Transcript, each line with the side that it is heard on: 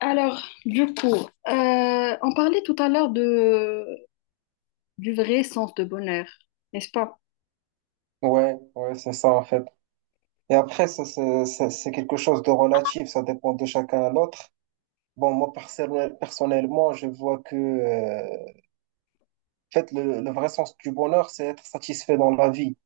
left: Alors, du coup, on parlait tout à l'heure de, du vrai sens de bonheur, n'est-ce pas?
right: Ouais, ouais, c'est ça en fait. Et après, ça, c'est quelque chose de relatif, ça dépend de chacun à l'autre. Bon, moi personnellement, je vois que en fait, le vrai sens du bonheur, c'est être satisfait dans la vie.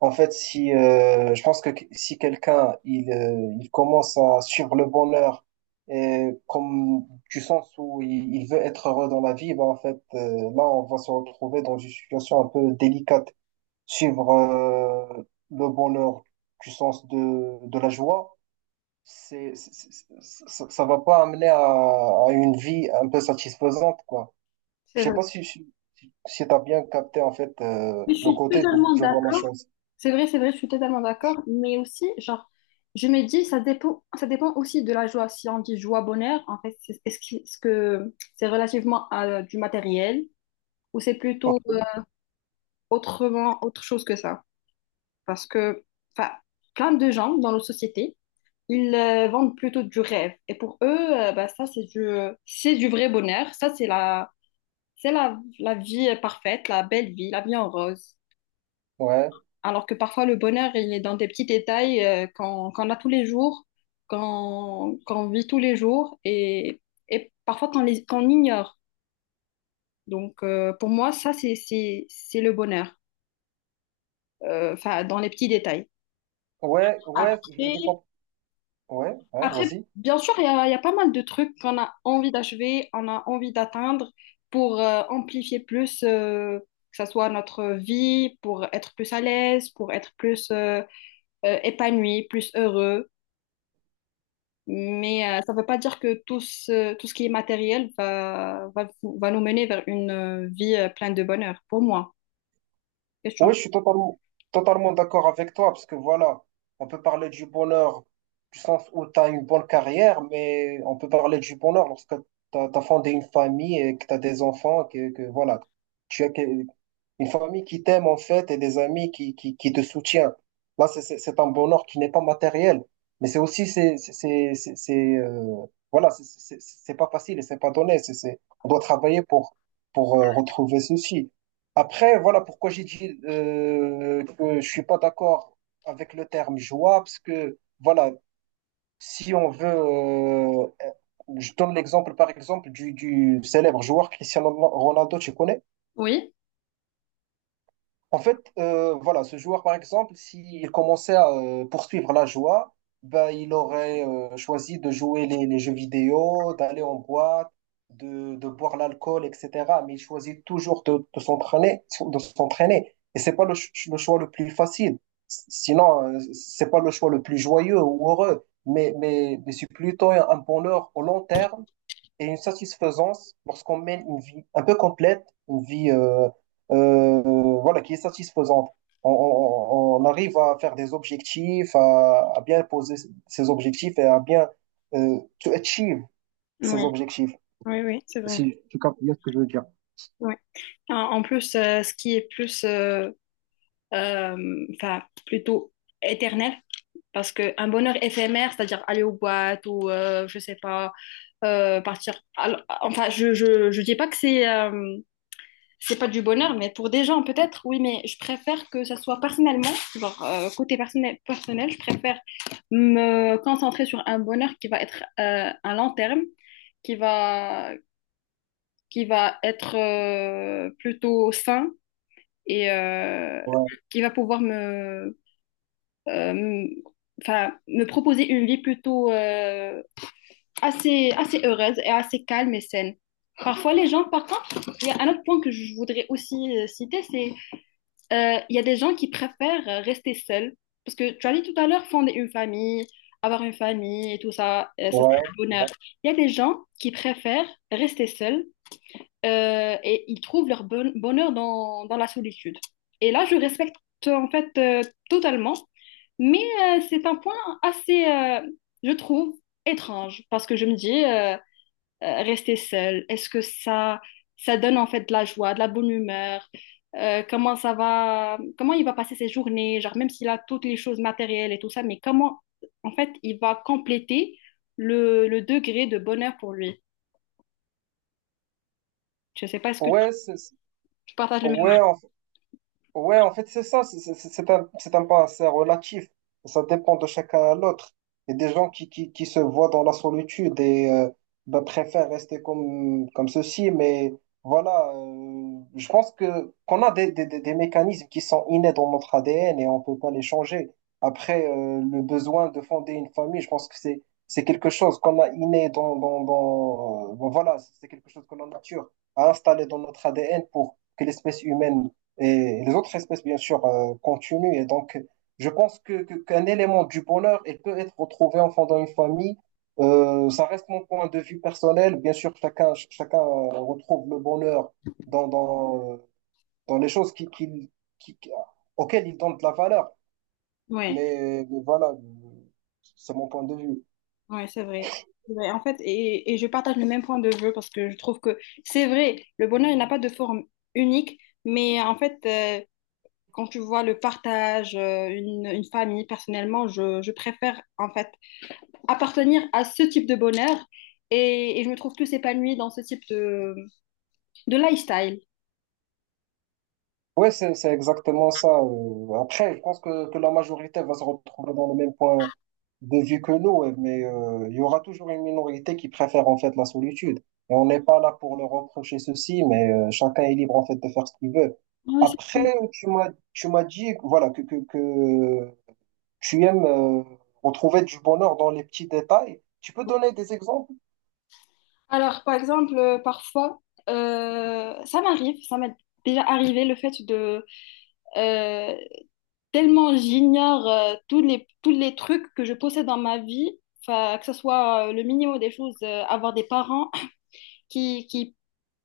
right: En fait, si je pense que si quelqu'un il commence à suivre le bonheur et comme du sens où il veut être heureux dans la vie, ben en fait, là, on va se retrouver dans une situation un peu délicate. Suivre le bonheur du sens de la joie, c'est, c'est- ça, ça va pas amener à une vie un peu satisfaisante, quoi. Je
left: C'est
right: sais
left: vrai.
right: pas si tu as bien capté, en fait,
left: Je
right: le
left: suis
right: côté d'où
left: totalement
right: je vois la
left: d'accord.
right: chose.
left: C'est vrai, je suis totalement d'accord. Mais aussi, genre, je me dis, ça dépend aussi de la joie. Si on dit joie, bonheur, en fait, est-ce que c'est relativement à du matériel ou c'est plutôt autrement, autre chose que ça? Parce que, enfin, plein de gens dans nos sociétés ils vendent plutôt du rêve. Et pour eux, bah, ça, c'est du vrai bonheur. Ça, c'est la, la vie parfaite, la belle vie, la vie en rose.
right: Ouais,
left: Alors que parfois, le bonheur, il est dans des petits détails qu'on a tous les jours, qu'on vit tous les jours et parfois qu'on ignore. Donc, pour moi, ça, c'est le bonheur, enfin, dans les petits détails.
right: ouais, ouais, je,
left: Après,
right: je comprends. Ouais, ouais,
left: Après,
right: vas-y.
left: bien sûr, il y a pas mal de trucs qu'on a envie d'achever, on a envie d'atteindre pour amplifier plus, que ça soit notre vie, pour être plus à l'aise, pour être plus épanoui, plus heureux. Mais ça ne veut pas dire que tout ce qui est matériel va nous mener vers une vie pleine de bonheur, pour moi. Qu'est-ce que tu en
right: Oui,
left: penses?
right: je suis totalement, totalement d'accord avec toi, parce que voilà, on peut parler du bonheur du sens où tu as une bonne carrière, mais on peut parler du bonheur lorsque tu as fondé une famille et que tu as des enfants, que voilà, tu as que- une famille qui t'aime en fait et des amis qui te soutiennent. Là, c'est un bonheur qui n'est pas matériel, mais c'est aussi, voilà, c'est pas facile et c'est pas donné, on doit travailler pour, pour retrouver ceci. Après, voilà pourquoi j'ai dit que je suis pas d'accord avec le terme joie, parce que voilà, si on veut, je donne l'exemple par exemple du célèbre joueur Cristiano Ronaldo, tu connais?
left: Oui,
right: En fait, voilà, ce joueur, par exemple, s'il commençait à poursuivre la joie, ben, il aurait choisi de jouer les jeux vidéo, d'aller en boîte, de boire l'alcool, etc. Mais il choisit toujours de s'entraîner. Et c'est pas le choix le plus facile. Sinon, c'est pas le choix le plus joyeux ou heureux. Mais c'est plutôt un bonheur au long terme et une satisfaisance lorsqu'on mène une vie un peu complète, une vie euh, voilà, qui est satisfaisante. On arrive à faire des objectifs, à bien poser ses objectifs et à bien to achieve
left: oui.
right: ses objectifs,
left: Oui, oui, c'est vrai.
right: si tu captes bien ce que je veux dire.
left: Oui. En, en plus, ce qui est plus, enfin, plutôt éternel. Parce qu'un bonheur éphémère, c'est-à-dire aller aux boîtes ou, je sais pas, partir. Alors, enfin, je dis pas que c'est pas du bonheur, mais pour des gens, peut-être, oui, mais je préfère que ça soit personnellement, genre côté personnel, personnel, je préfère me concentrer sur un bonheur qui va être à long terme, qui va, qui va être plutôt sain et
right: Ouais,
left: qui va pouvoir me, euh, enfin, me proposer une vie plutôt assez, assez heureuse et assez calme et saine. Parfois, les gens, par contre, il y a un autre point que je voudrais aussi citer, c'est il y a des gens qui préfèrent rester seuls. Parce que tu as dit tout à l'heure, fonder une famille, avoir une famille et tout ça, ça c'est
right: ouais,
left: le bonheur.
right: ouais.
left: Il y a des gens qui préfèrent rester seuls et ils trouvent leur bonheur dans, dans la solitude. Et là, je respecte en fait totalement, mais c'est un point assez, je trouve, étrange parce que je me dis, rester seul, est-ce que ça donne en fait de la joie, de la bonne humeur? Comment ça va, comment il va passer ses journées, genre même s'il a toutes les choses matérielles et tout ça, mais comment en fait il va compléter le degré de bonheur pour lui? Je sais pas, est-ce que
right: Ouais,
left: tu partages le même...
right: ouais, en ouais, en fait, c'est ça, c'est un pas assez relatif. Ça dépend de chacun à l'autre. Il y a des gens qui se voient dans la solitude et ben, préfèrent rester comme ceci, mais voilà, je pense que qu'on a des mécanismes qui sont innés dans notre ADN et on peut pas les changer. Après, le besoin de fonder une famille, je pense que c'est quelque chose qu'on a inné dans, dans, dans bon, voilà, c'est quelque chose que la nature a installé dans notre ADN pour que l'espèce humaine et les autres espèces, bien sûr, continuent. Et donc, je pense qu'un élément du bonheur, il peut être retrouvé en fondant une famille. Ça reste mon point de vue personnel. Bien sûr, chacun retrouve le bonheur dans, dans, euh, dans les choses qui auxquelles il donne de la valeur.
left: Ouais.
right: Mais voilà, c'est mon point de vue.
left: Ouais, c'est vrai. C'est vrai. En fait, et je partage le même point de vue parce que je trouve que c'est vrai, le bonheur, il n'a pas de forme unique, mais en fait, quand tu vois le partage, une famille, personnellement, je préfère en fait appartenir à ce type de bonheur et je me trouve plus épanouie dans ce type de lifestyle.
right: Ouais, c'est exactement ça. Après, je pense que la majorité va se retrouver dans le même point de vue que nous, ouais, mais il y aura toujours une minorité qui préfère en fait la solitude. Et on n'est pas là pour leur reprocher ceci, mais chacun est libre en fait de faire ce qu'il veut.
left: Oui, c'est vrai.
right: Après, tu m'as dit voilà, que tu aimes retrouver du bonheur dans les petits détails. Tu peux donner des exemples?
left: Alors, par exemple, parfois, ça m'arrive, ça m'est déjà arrivé le fait de, euh, tellement j'ignore tous les trucs que je possède dans ma vie, enfin, que ce soit le minimum des choses, avoir des parents qui,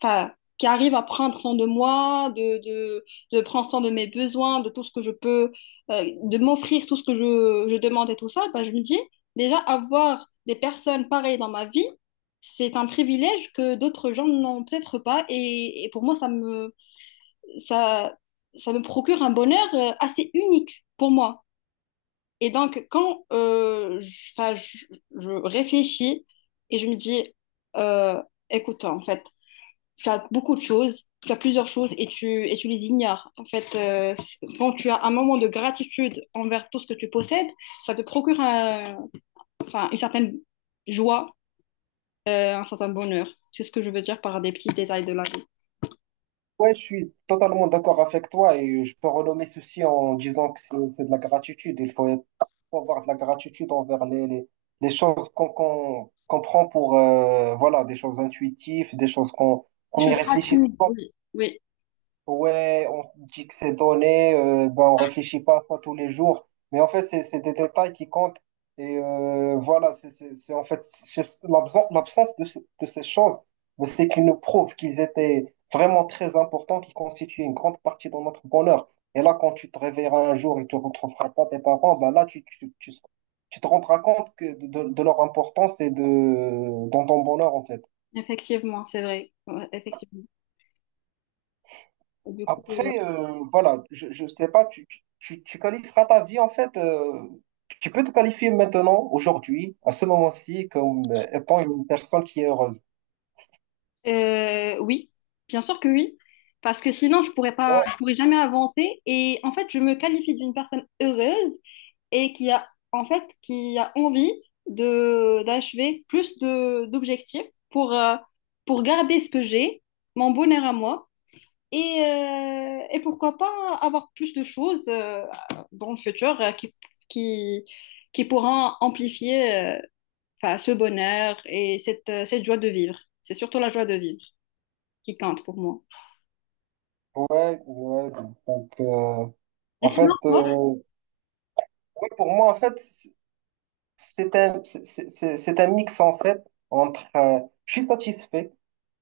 left: enfin, qui arrivent à prendre soin de moi, de prendre soin de mes besoins, de tout ce que je peux, de m'offrir tout ce que je demande et tout ça, ben, je me dis, déjà, avoir des personnes pareilles dans ma vie, c'est un privilège que d'autres gens n'ont peut-être pas. Et pour moi, ça me, ça, ça me procure un bonheur assez unique pour moi. Et donc, quand je réfléchis et je me dis, euh, écoute, en fait, tu as beaucoup de choses, tu as plusieurs choses et tu les ignores. En fait, quand tu as un moment de gratitude envers tout ce que tu possèdes, ça te procure enfin, une certaine joie, un certain bonheur. C'est ce que je veux dire par des petits détails de la vie.
right: Ouais, je suis totalement d'accord avec toi et je peux renommer ceci en disant que c'est de la gratitude. Il faut faut avoir de la gratitude envers les choses qu'on prend pour voilà, des choses intuitives, des choses qu'on
left: Des
right: qu'on n'y
left: choses
right: réfléchisse
left: rapides,
right: pas.
left: oui. Oui.
right: Ouais, on dit que c'est donné, ben on réfléchit pas à ça tous les jours. Mais en fait, c'est des détails qui comptent. Et voilà, c'est en fait c'est l'absence de ces choses, mais c'est qu'ils nous prouvent qu'ils étaient vraiment très importants, qui constituaient une grande partie de notre bonheur. Et là, quand tu te réveilleras un jour et tu retrouveras pas tes parents, ben là, tu te rendras compte que de leur importance et dans ton bonheur, en fait.
left: Effectivement, c'est vrai. Ouais, effectivement. Et du coup,
right: Après, voilà, je sais pas, tu qualifieras ta vie en fait. Tu peux te qualifier maintenant, aujourd'hui, à ce moment-ci, comme étant une personne qui est heureuse.
left: oui, bien sûr que oui, parce que sinon je pourrais pas,
right: Ouais,
left: je pourrais jamais avancer. Et en fait, je me qualifie d'une personne heureuse et qui a en fait qui a envie de d'achever plus de d'objectifs pour garder ce que j'ai, mon bonheur à moi, et pourquoi pas avoir plus de choses dans le futur qui qui pourront amplifier. Enfin, ce bonheur et cette, cette joie de vivre. C'est surtout la joie de vivre qui compte pour moi.
right: ouais. Ouais. Donc,
left: Et
right: en
left: sinon,
right: fait,
left: toi?
right: ouais, pour moi, en fait, c'est un mix en fait entre je suis satisfait,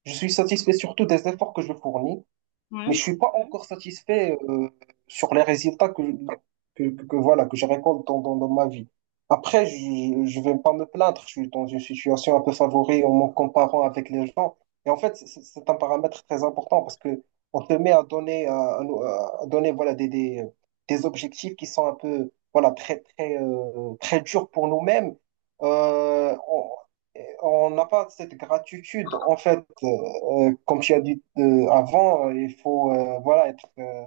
right: je suis satisfait surtout des efforts que je fournis. Mais
left: Ouais.
right: je suis pas encore satisfait sur les résultats que voilà que je récolte dans ma vie. Après, je vais pas me plaindre. Je suis dans une situation un peu favorée en me comparant avec les gens. Et en fait, c'est un paramètre très important parce que on te met à donner à donner voilà des objectifs qui sont un peu voilà très très très durs pour nous-mêmes. Euh, on on n'a pas cette gratitude en fait comme tu as dit avant, il faut voilà être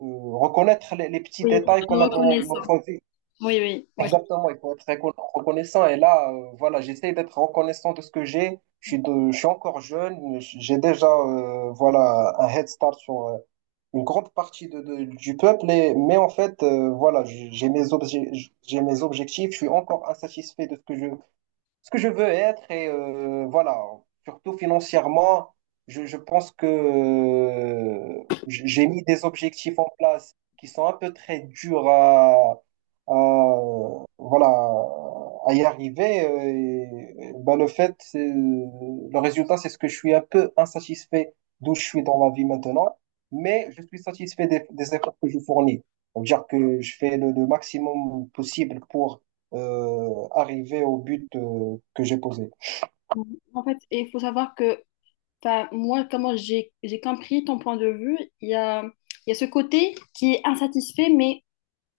right: euh, reconnaître les petits
left: Oui,
right: détails qu'on a dans
left: reconnaissant.
right: notre vie.
left: Oui, oui, oui.
right: Exactement, il faut être reconnaissant. Et là, voilà, j'essaie d'être reconnaissant de ce que j'ai. Je suis encore jeune. J'ai déjà voilà un head start sur une grande partie du peuple. Mais en fait, voilà, j'ai mes objectifs. Je suis encore insatisfait de ce que je veux être et voilà, surtout financièrement, je pense que j'ai mis des objectifs en place qui sont un peu très durs à, voilà, à y arriver. Et, ben, le résultat, c'est ce que je suis un peu insatisfait d'où je suis dans la vie maintenant, mais je suis satisfait des efforts que je fournis. Donc, dire que je fais le maximum possible pour arriver au but que j'ai posé.
left: En fait, il faut savoir que enfin, moi, comment j'ai compris ton point de vue, il y a ce côté qui est insatisfait, mais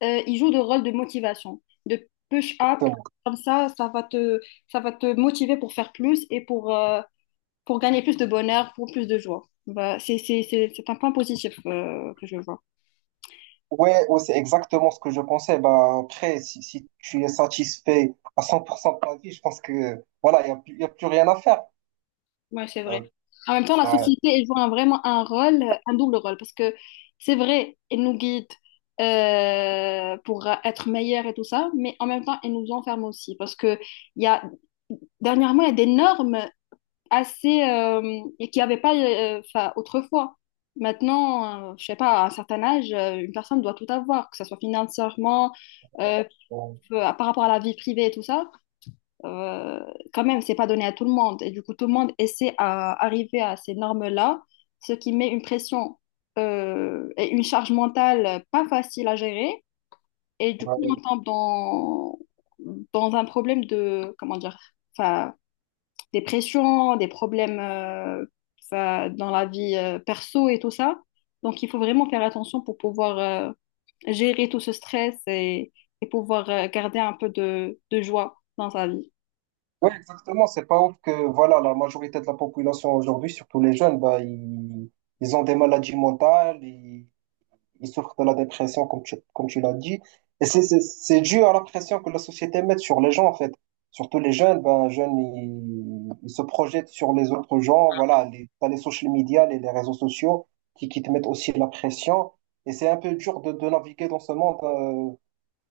left: il joue le rôle de motivation, de push-up.
right: Exactement.
left: Comme ça, ça va te motiver pour faire plus et pour gagner plus de bonheur, pour plus de joie. Bah, c'est un point positif que je vois.
right: Ouais, ouais, c'est exactement ce que je pensais. Bah, après, si tu es satisfait à 100% de ta vie, je pense que voilà, il n'y a, y a plus rien à faire.
left: Ouais, c'est vrai.
right: Euh,
left: En même temps, la société, elle joue vraiment un rôle, un double rôle, parce que c'est vrai, elle nous guide pour être meilleure et tout ça, mais en même temps, elle nous enferme aussi, parce que il y a, dernièrement, il y a des normes assez, et qu'il n'y avait pas enfin, autrefois. Maintenant, je sais pas, à un certain âge, une personne doit tout avoir, que ce soit financièrement, euh,
right: bah,
left: par rapport à la vie privée et tout ça, euh, quand même, c'est pas donné à tout le monde. Et du coup, tout le monde essaie à arriver à ces normes-là, ce qui met une pression et une charge mentale pas facile à gérer. Et du coup, on tombe dans, dans un problème de, comment dire, enfin, des pressions, des problèmes enfin, dans la vie perso et tout ça. Donc, il faut vraiment faire attention pour pouvoir gérer tout ce stress et pouvoir garder un peu de joie dans sa vie.
right: oui, exactement. C'est pas ouf que voilà, la majorité de la population aujourd'hui, surtout les jeunes, bah, ils ont des maladies mentales, ils souffrent de la dépression, comme tu l'as dit. Et c'est dû à la pression que la société met sur les gens, en fait. Surtout les jeunes, ben, les jeunes, ils se projettent sur les autres gens. Voilà, t'as les social media, les réseaux sociaux qui te mettent aussi la pression. Et c'est un peu dur de naviguer dans ce monde.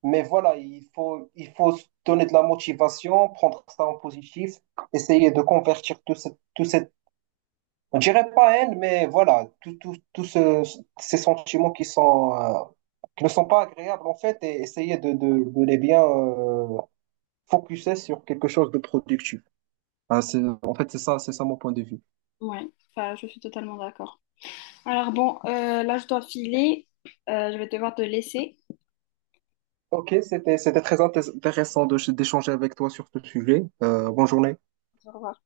right: Mais voilà, il faut se donner de la motivation, prendre ça en positif, essayer de convertir tout cette, on dirait pas haine, mais voilà, ces sentiments qui sont, qui ne sont pas agréables en fait, et essayer de les bien focuser sur quelque chose de productif. Ah, en fait, c'est ça mon point de vue.
left: Ouais, enfin, je suis totalement d'accord. Alors bon, là je dois filer. Je vais devoir te laisser.
right: Ok, c'était très intéressant d'échanger avec toi sur ce sujet. Bonne journée.
left: Au revoir.